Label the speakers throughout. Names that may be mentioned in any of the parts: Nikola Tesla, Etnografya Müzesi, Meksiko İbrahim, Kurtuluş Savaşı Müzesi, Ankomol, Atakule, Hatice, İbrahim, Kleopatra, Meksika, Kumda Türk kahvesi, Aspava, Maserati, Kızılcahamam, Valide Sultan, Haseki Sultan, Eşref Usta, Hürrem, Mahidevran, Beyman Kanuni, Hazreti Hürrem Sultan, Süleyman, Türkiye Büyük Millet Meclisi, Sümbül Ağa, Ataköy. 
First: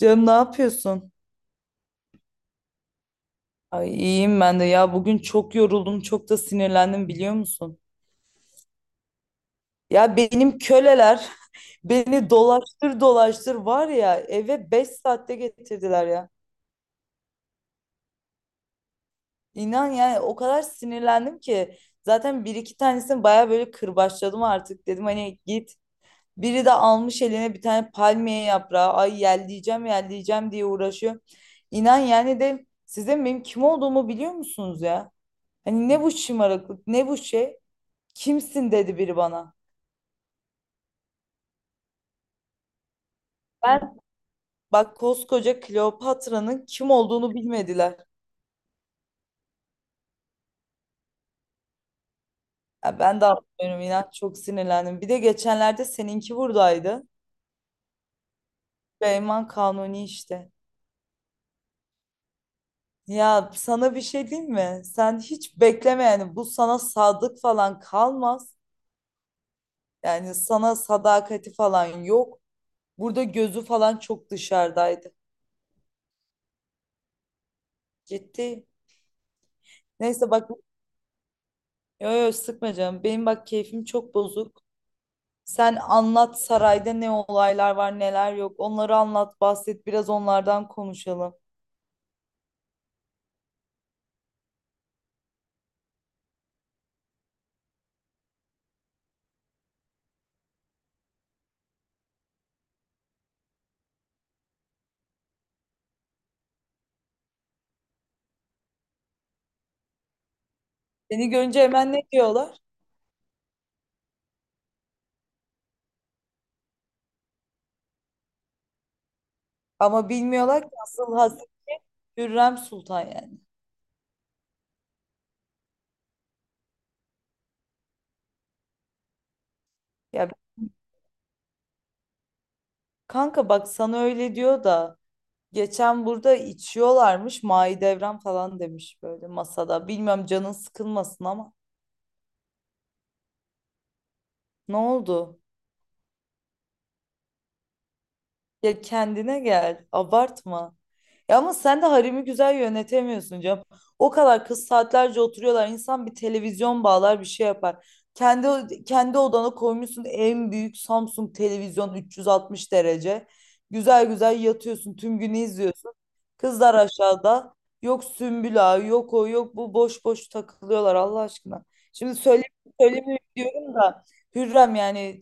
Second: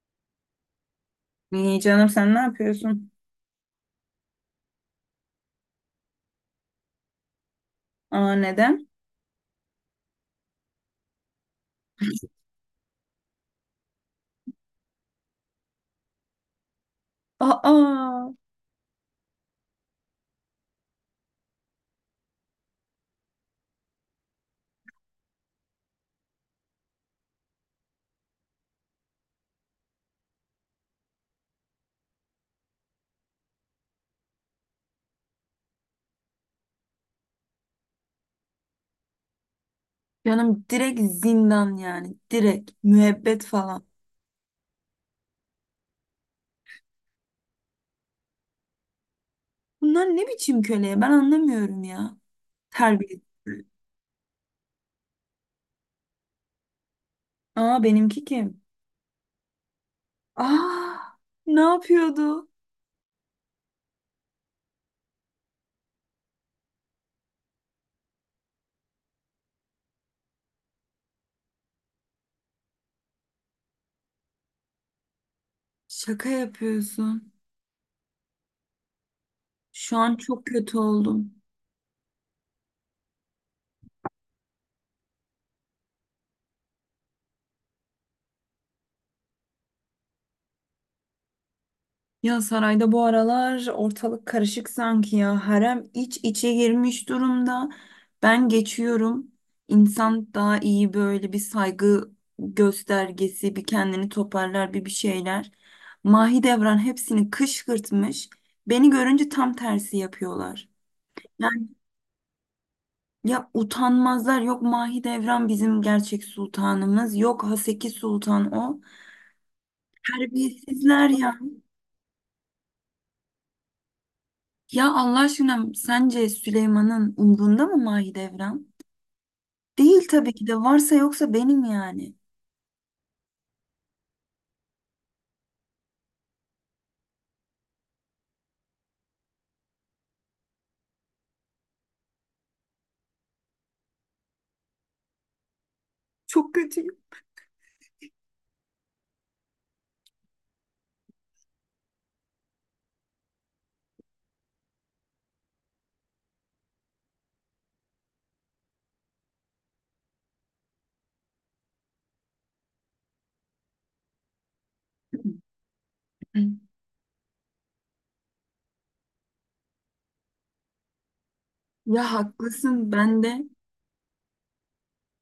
Speaker 1: Canım ne yapıyorsun?
Speaker 2: İyi canım, sen ne yapıyorsun?
Speaker 1: Ay iyiyim ben de ya bugün çok yoruldum çok da sinirlendim biliyor musun?
Speaker 2: Aa, neden?
Speaker 1: Ya benim köleler beni dolaştır dolaştır var ya eve 5 saatte getirdiler ya.
Speaker 2: Aa
Speaker 1: İnan yani o kadar sinirlendim ki zaten bir iki tanesini baya böyle kırbaçladım artık dedim hani git. Biri de almış eline bir tane palmiye yaprağı ay yelleyeceğim yelleyeceğim diye uğraşıyor. İnan yani de sizin benim kim olduğumu biliyor musunuz ya? Hani ne bu şımarıklık, ne bu şey? Kimsin dedi biri bana.
Speaker 2: canım, direkt zindan yani. Direkt müebbet falan.
Speaker 1: Ben Bak koskoca Kleopatra'nın kim olduğunu bilmediler.
Speaker 2: Bunlar ne biçim köleye ben anlamıyorum ya.
Speaker 1: Ya
Speaker 2: Terbiye.
Speaker 1: ben de anlamıyorum inan çok sinirlendim. Bir de geçenlerde seninki buradaydı.
Speaker 2: Aa, benimki kim?
Speaker 1: Beyman Kanuni işte.
Speaker 2: Aa, ne yapıyordu?
Speaker 1: Ya sana bir şey diyeyim mi? Sen hiç bekleme yani bu sana sadık falan kalmaz. Yani sana sadakati falan yok. Burada gözü falan çok dışarıdaydı.
Speaker 2: Şaka yapıyorsun.
Speaker 1: Ciddi.
Speaker 2: Şu an
Speaker 1: Neyse
Speaker 2: çok
Speaker 1: bak,
Speaker 2: kötü oldum.
Speaker 1: yo yo, sıkma canım. Benim bak keyfim çok bozuk. Sen anlat sarayda ne olaylar var neler yok. Onları anlat bahset biraz onlardan konuşalım.
Speaker 2: Ya sarayda bu aralar ortalık karışık sanki ya. Harem iç içe girmiş durumda. Ben geçiyorum. İnsan daha iyi böyle bir saygı göstergesi, bir kendini toparlar, bir şeyler. Mahidevran hepsini kışkırtmış. Beni görünce tam tersi yapıyorlar.
Speaker 1: Seni görünce
Speaker 2: Yani
Speaker 1: hemen ne diyorlar?
Speaker 2: ya, utanmazlar. Yok, Mahidevran bizim gerçek sultanımız. Yok, Haseki Sultan o.
Speaker 1: Ama bilmiyorlar ki
Speaker 2: Terbiyesizler
Speaker 1: asıl
Speaker 2: ya.
Speaker 1: Hazreti Hürrem Sultan yani.
Speaker 2: Ya Allah aşkına, sence Süleyman'ın umrunda mı Mahidevran? Değil
Speaker 1: Ya
Speaker 2: tabii ki de, varsa yoksa benim yani.
Speaker 1: kanka bak sana öyle diyor da geçen burada içiyorlarmış Mahidevran falan demiş böyle masada. Bilmiyorum canın sıkılmasın ama ne oldu?
Speaker 2: Çok kötüyüm.
Speaker 1: Ya kendine gel. Abartma. Ya ama sen de haremi güzel yönetemiyorsun canım. O kadar kız saatlerce oturuyorlar. İnsan bir televizyon bağlar bir şey yapar. Kendi odana koymuşsun en büyük Samsung televizyon 360 derece. Güzel güzel yatıyorsun. Tüm günü izliyorsun. Kızlar aşağıda. Yok Sümbül Ağa, yok o, yok bu. Boş boş takılıyorlar Allah aşkına.
Speaker 2: Ya
Speaker 1: Şimdi söyle,
Speaker 2: haklısın ben
Speaker 1: söylemiyorum
Speaker 2: de.
Speaker 1: diyorum da, Hürrem yani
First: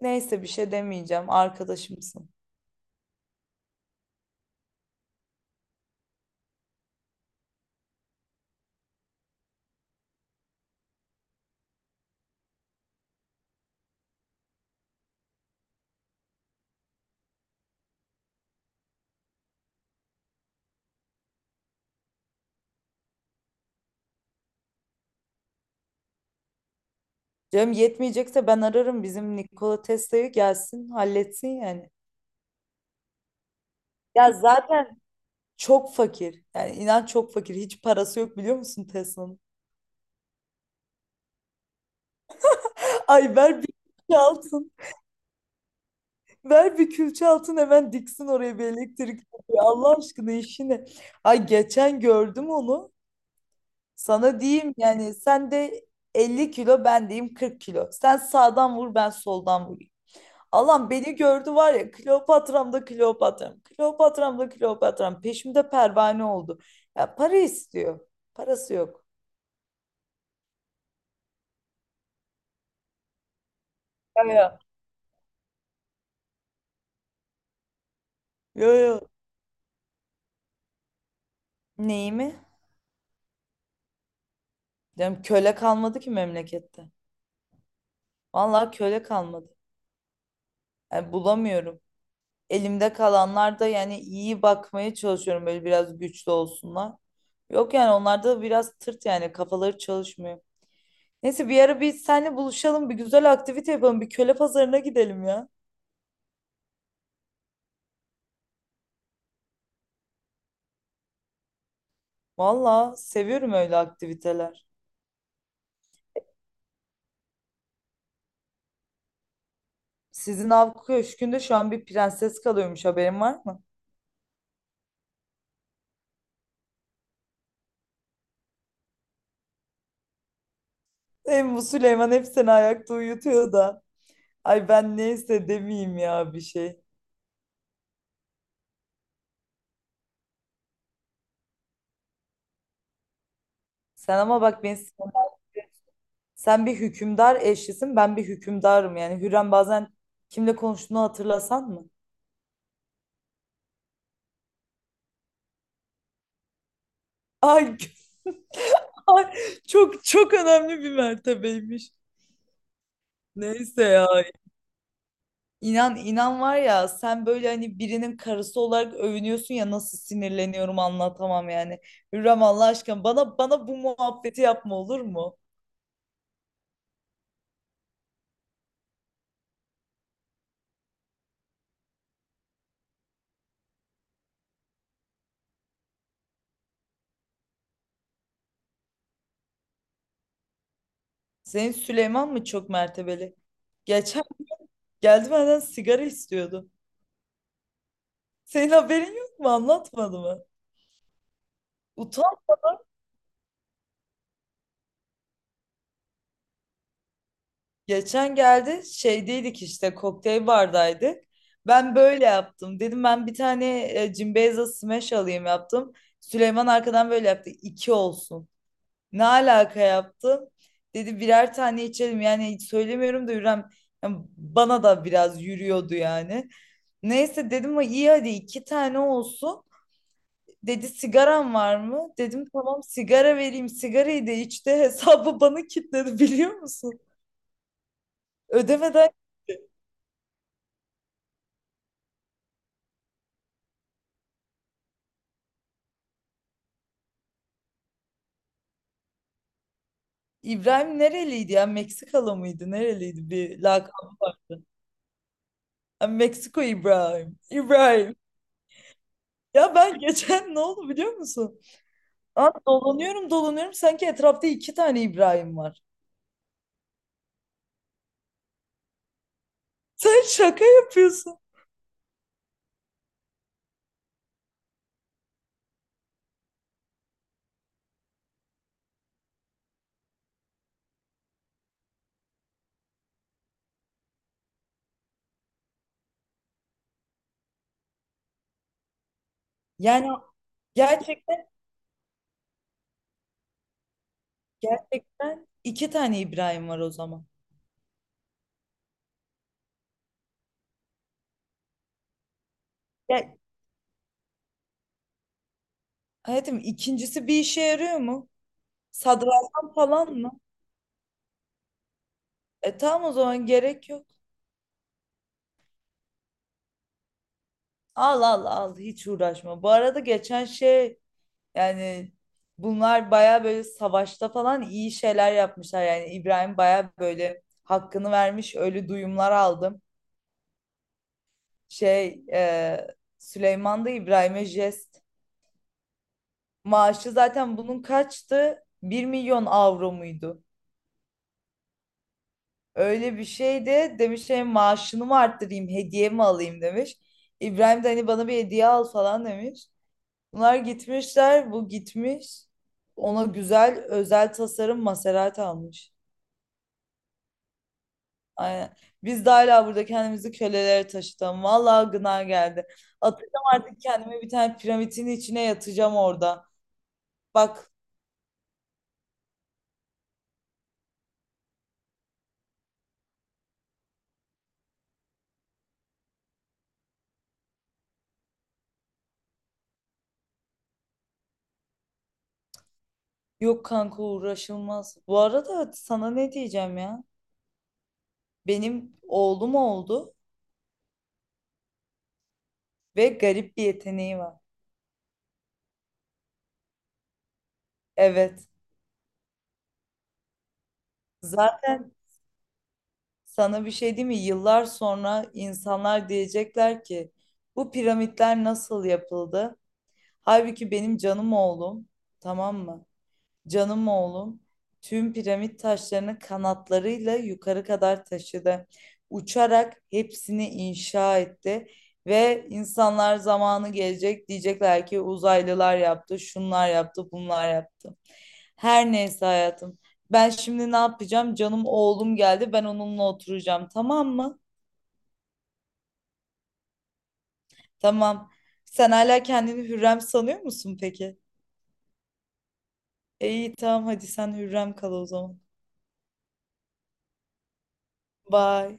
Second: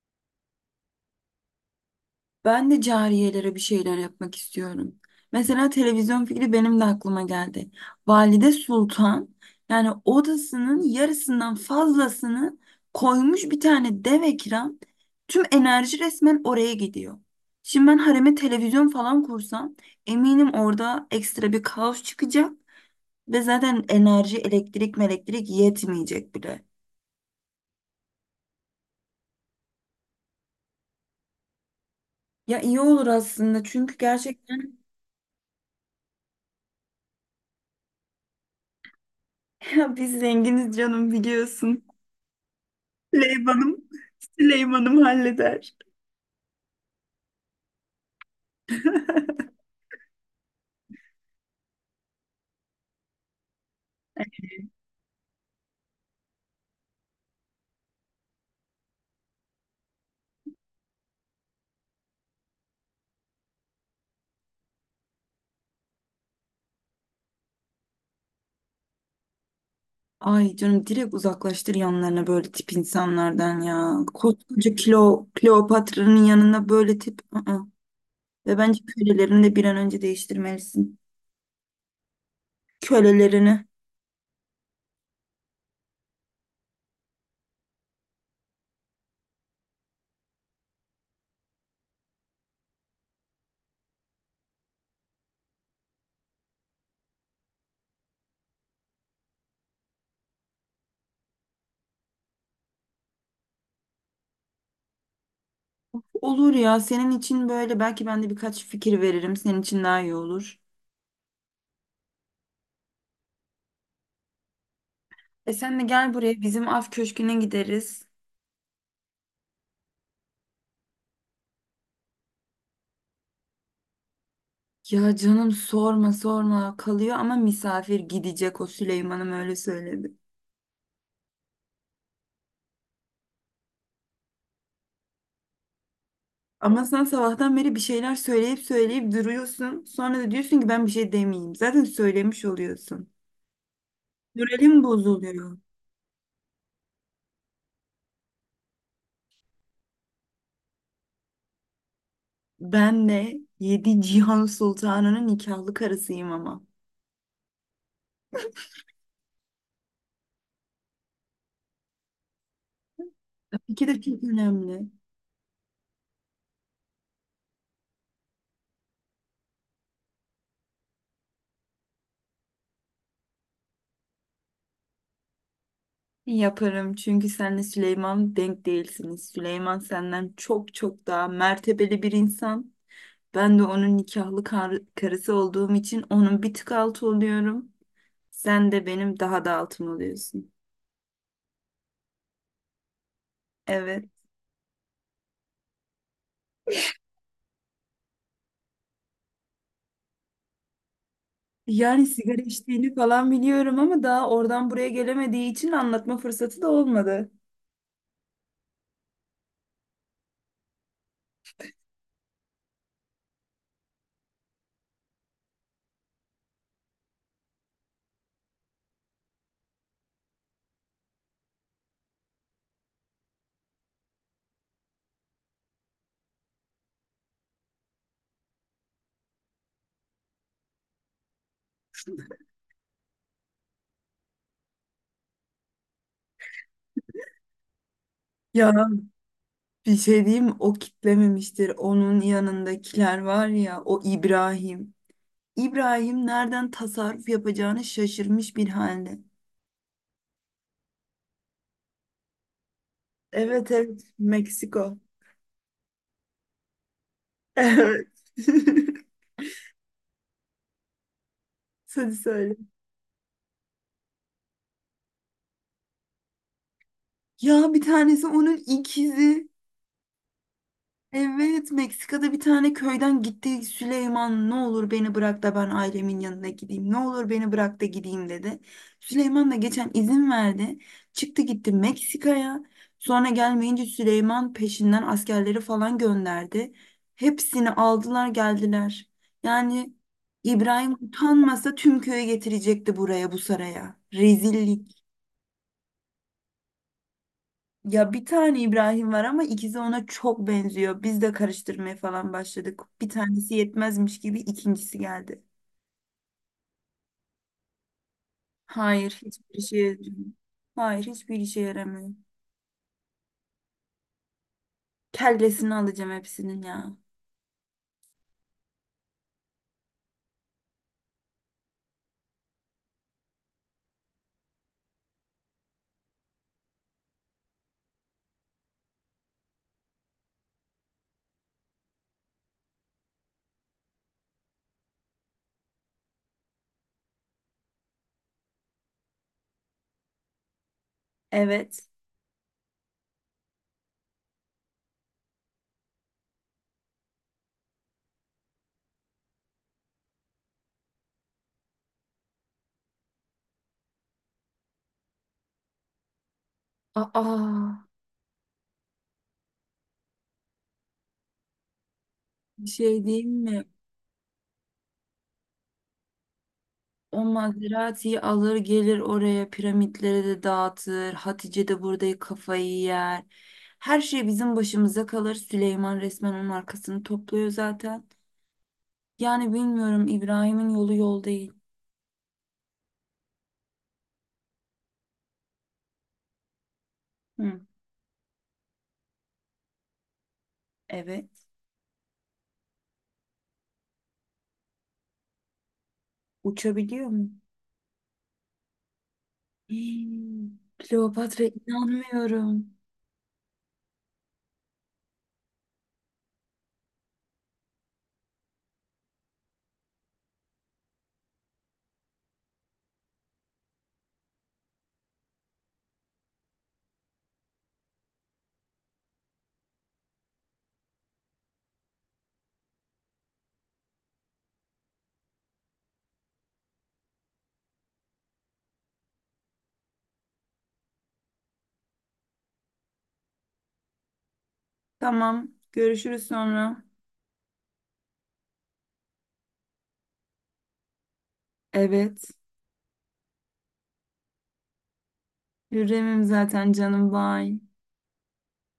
Speaker 1: neyse bir şey demeyeceğim. Arkadaşımsın.
Speaker 2: Ben de cariyelere bir şeyler yapmak istiyorum. Mesela televizyon fikri benim de aklıma geldi. Valide Sultan yani odasının yarısından fazlasını koymuş bir tane dev ekran. Tüm enerji resmen oraya gidiyor. Şimdi ben hareme televizyon falan kursam eminim orada ekstra bir kaos çıkacak ve zaten enerji, elektrik yetmeyecek bile.
Speaker 1: Canım yetmeyecekse ben ararım bizim Nikola Tesla'yı gelsin halletsin yani.
Speaker 2: Ya iyi olur aslında çünkü
Speaker 1: Ya
Speaker 2: gerçekten
Speaker 1: zaten çok fakir. Yani inan çok fakir. Hiç parası yok biliyor musun Tesla'nın?
Speaker 2: ya biz zenginiz canım, biliyorsun.
Speaker 1: Ay ver bir
Speaker 2: Süleyman'ım,
Speaker 1: külçe altın.
Speaker 2: Süleyman'ım halleder.
Speaker 1: Ver bir külçe altın hemen diksin oraya bir elektrik direği. Allah aşkına işi ne? Ay geçen gördüm onu. Sana diyeyim yani sen de 50 kilo ben diyeyim 40 kilo. Sen sağdan vur ben soldan vur. Allah'ım beni gördü var ya Kleopatram da Kleopatram. Kleopatram da Kleopatram. Peşimde pervane oldu. Ya para istiyor. Parası yok.
Speaker 2: Ay canım, direkt uzaklaştır yanlarına böyle tip insanlardan ya.
Speaker 1: Ya ya.
Speaker 2: Koskoca kilo, Kleopatra'nın yanına böyle tip. Ve
Speaker 1: Yo
Speaker 2: bence
Speaker 1: yo.
Speaker 2: kölelerini de bir an önce değiştirmelisin.
Speaker 1: Neyi mi?
Speaker 2: Kölelerini.
Speaker 1: Diyorum köle kalmadı ki memlekette. Vallahi köle kalmadı. Yani bulamıyorum. Elimde kalanlar da yani iyi bakmaya çalışıyorum böyle biraz güçlü olsunlar. Yok yani onlar da biraz tırt yani kafaları çalışmıyor. Neyse bir ara biz seninle buluşalım bir güzel aktivite yapalım bir köle pazarına gidelim ya.
Speaker 2: Olur ya, senin için böyle belki ben de birkaç fikir veririm. Senin için daha iyi olur.
Speaker 1: Valla seviyorum öyle aktiviteler.
Speaker 2: E sen de gel buraya, bizim af köşküne gideriz.
Speaker 1: Sizin av köşkünde şu an bir prenses kalıyormuş haberin var mı?
Speaker 2: Ya canım, sorma sorma, kalıyor ama misafir, gidecek o. Süleyman'ım öyle söyledi.
Speaker 1: Hem bu Süleyman hep seni ayakta uyutuyor da. Ay ben neyse demeyeyim ya bir şey.
Speaker 2: Ama sen sabahtan beri bir şeyler söyleyip söyleyip duruyorsun. Sonra da diyorsun ki ben bir şey demeyeyim. Zaten söylemiş oluyorsun.
Speaker 1: Sen ama bak
Speaker 2: Moralim bozuluyor.
Speaker 1: sen bir hükümdar eşlisin ben bir hükümdarım yani. Hürrem bazen kimle konuştuğunu hatırlasan mı?
Speaker 2: Ben de yedi Cihan Sultanı'nın nikahlı karısıyım ama.
Speaker 1: Ay, ay, çok çok önemli bir mertebeymiş. Neyse
Speaker 2: İki de
Speaker 1: ya,
Speaker 2: çok önemli.
Speaker 1: İnan inan var ya sen böyle hani birinin karısı olarak övünüyorsun ya nasıl sinirleniyorum anlatamam yani. Hürrem Allah aşkına bana bu muhabbeti yapma olur mu?
Speaker 2: Yaparım, çünkü senle Süleyman denk değilsiniz. Süleyman senden çok çok daha mertebeli bir insan. Ben de onun nikahlı karısı olduğum için onun bir tık altı oluyorum. Sen de benim daha da altım oluyorsun.
Speaker 1: Senin Süleyman mı çok mertebeli?
Speaker 2: Evet.
Speaker 1: Geçen geldi benden sigara istiyordu. Senin haberin yok mu? Anlatmadı mı?
Speaker 2: Yani
Speaker 1: Utan.
Speaker 2: sigara içtiğini falan biliyorum ama daha oradan buraya gelemediği için anlatma fırsatı da olmadı.
Speaker 1: Geçen geldi şeydeydik işte kokteyl bardaydık. Ben böyle yaptım. Dedim ben bir tane Cimbeyza Smash alayım yaptım. Süleyman arkadan böyle yaptı. İki olsun. Ne alaka yaptın? Dedi birer tane içelim. Yani hiç söylemiyorum da Hürrem yani bana da biraz yürüyordu yani. Neyse dedim ama iyi hadi iki tane olsun. Dedi sigaran var mı? Dedim tamam sigara vereyim. Sigarayı da içti. Hesabı bana kilitledi biliyor musun?
Speaker 2: Ya
Speaker 1: Ödemeden.
Speaker 2: bir şey diyeyim, o kitlememiştir. Onun yanındakiler var ya, o İbrahim. İbrahim nereden tasarruf yapacağını şaşırmış bir halde.
Speaker 1: İbrahim nereliydi ya? Meksikalı mıydı? Nereliydi bir
Speaker 2: Evet evet,
Speaker 1: lakabı var.
Speaker 2: Meksiko.
Speaker 1: Ha, Meksiko İbrahim.
Speaker 2: Evet.
Speaker 1: İbrahim. Ya ben geçen ne oldu biliyor musun?
Speaker 2: Hadi
Speaker 1: Aa,
Speaker 2: söyle.
Speaker 1: dolanıyorum dolanıyorum sanki etrafta iki tane İbrahim var.
Speaker 2: Ya bir tanesi onun ikizi.
Speaker 1: Sen şaka yapıyorsun.
Speaker 2: Evet, Meksika'da bir tane köyden gitti. Süleyman, ne olur beni bırak da ben ailemin yanına gideyim, ne olur beni bırak da gideyim dedi. Süleyman da geçen izin verdi. Çıktı gitti Meksika'ya. Sonra gelmeyince Süleyman peşinden askerleri falan gönderdi. Hepsini aldılar geldiler. Yani
Speaker 1: Yani
Speaker 2: İbrahim
Speaker 1: gerçekten
Speaker 2: utanmasa tüm köyü getirecekti buraya bu saraya. Rezillik.
Speaker 1: gerçekten iki tane İbrahim var o zaman.
Speaker 2: Ya bir tane İbrahim var ama ikisi ona çok benziyor. Biz de karıştırmaya falan başladık. Bir
Speaker 1: Ya,
Speaker 2: tanesi yetmezmiş gibi ikincisi geldi.
Speaker 1: hayatım, ikincisi bir işe yarıyor mu?
Speaker 2: Hayır, hiçbir
Speaker 1: Sadrazam
Speaker 2: işe
Speaker 1: falan
Speaker 2: yaramıyor.
Speaker 1: mı?
Speaker 2: Hayır, hiçbir işe yaramıyor.
Speaker 1: E tamam o zaman gerek yok.
Speaker 2: Kellesini alacağım hepsinin ya.
Speaker 1: Al al al, hiç uğraşma. Bu arada geçen şey, yani bunlar baya böyle savaşta falan iyi şeyler yapmışlar. Yani İbrahim baya böyle hakkını vermiş öyle duyumlar aldım. Şey Süleyman'da İbrahim'e jest. Maaşı zaten bunun kaçtı? 1.000.000 avro muydu?
Speaker 2: Evet.
Speaker 1: Öyle bir şeydi. Demiş şey maaşını mı arttırayım, hediye mi alayım demiş. İbrahim de hani bana bir hediye al falan demiş. Bunlar gitmişler, bu gitmiş. Ona güzel özel tasarım Maserati almış.
Speaker 2: Aa,
Speaker 1: Aynen. Biz de hala burada kendimizi kölelere taşıtalım. Vallahi gına
Speaker 2: bir
Speaker 1: geldi.
Speaker 2: şey diyeyim
Speaker 1: Atacağım
Speaker 2: mi?
Speaker 1: artık kendimi bir tane piramitin içine yatacağım orada.
Speaker 2: O
Speaker 1: Bak.
Speaker 2: Maserati'yi alır gelir oraya, piramitlere de dağıtır. Hatice de burada kafayı yer. Her şey bizim başımıza kalır. Süleyman resmen onun arkasını topluyor zaten. Yani bilmiyorum, İbrahim'in yolu yol değil.
Speaker 1: Yok kanka uğraşılmaz. Bu arada sana ne diyeceğim ya?
Speaker 2: Hı,
Speaker 1: Benim oğlum oldu
Speaker 2: evet.
Speaker 1: ve garip bir yeteneği var.
Speaker 2: Uçabiliyor mu?
Speaker 1: Evet.
Speaker 2: Hmm, Kleopatra
Speaker 1: Zaten
Speaker 2: inanmıyorum.
Speaker 1: sana bir şey diyeyim mi? Yıllar sonra insanlar diyecekler ki bu piramitler nasıl yapıldı? Halbuki benim canım oğlum. Tamam mı? Canım oğlum tüm piramit taşlarını kanatlarıyla yukarı kadar taşıdı. Uçarak hepsini inşa etti ve insanlar zamanı gelecek diyecekler ki uzaylılar yaptı, şunlar yaptı, bunlar yaptı. Her neyse hayatım. Ben şimdi ne yapacağım? Canım oğlum geldi. Ben onunla oturacağım. Tamam mı?
Speaker 2: Tamam, görüşürüz sonra.
Speaker 1: Tamam. Sen hala kendini Hürrem sanıyor musun peki?
Speaker 2: Evet.
Speaker 1: E, İyi tamam hadi sen Hürrem kal o zaman.
Speaker 2: Hürrem'im zaten canım, bay.
Speaker 1: Bye.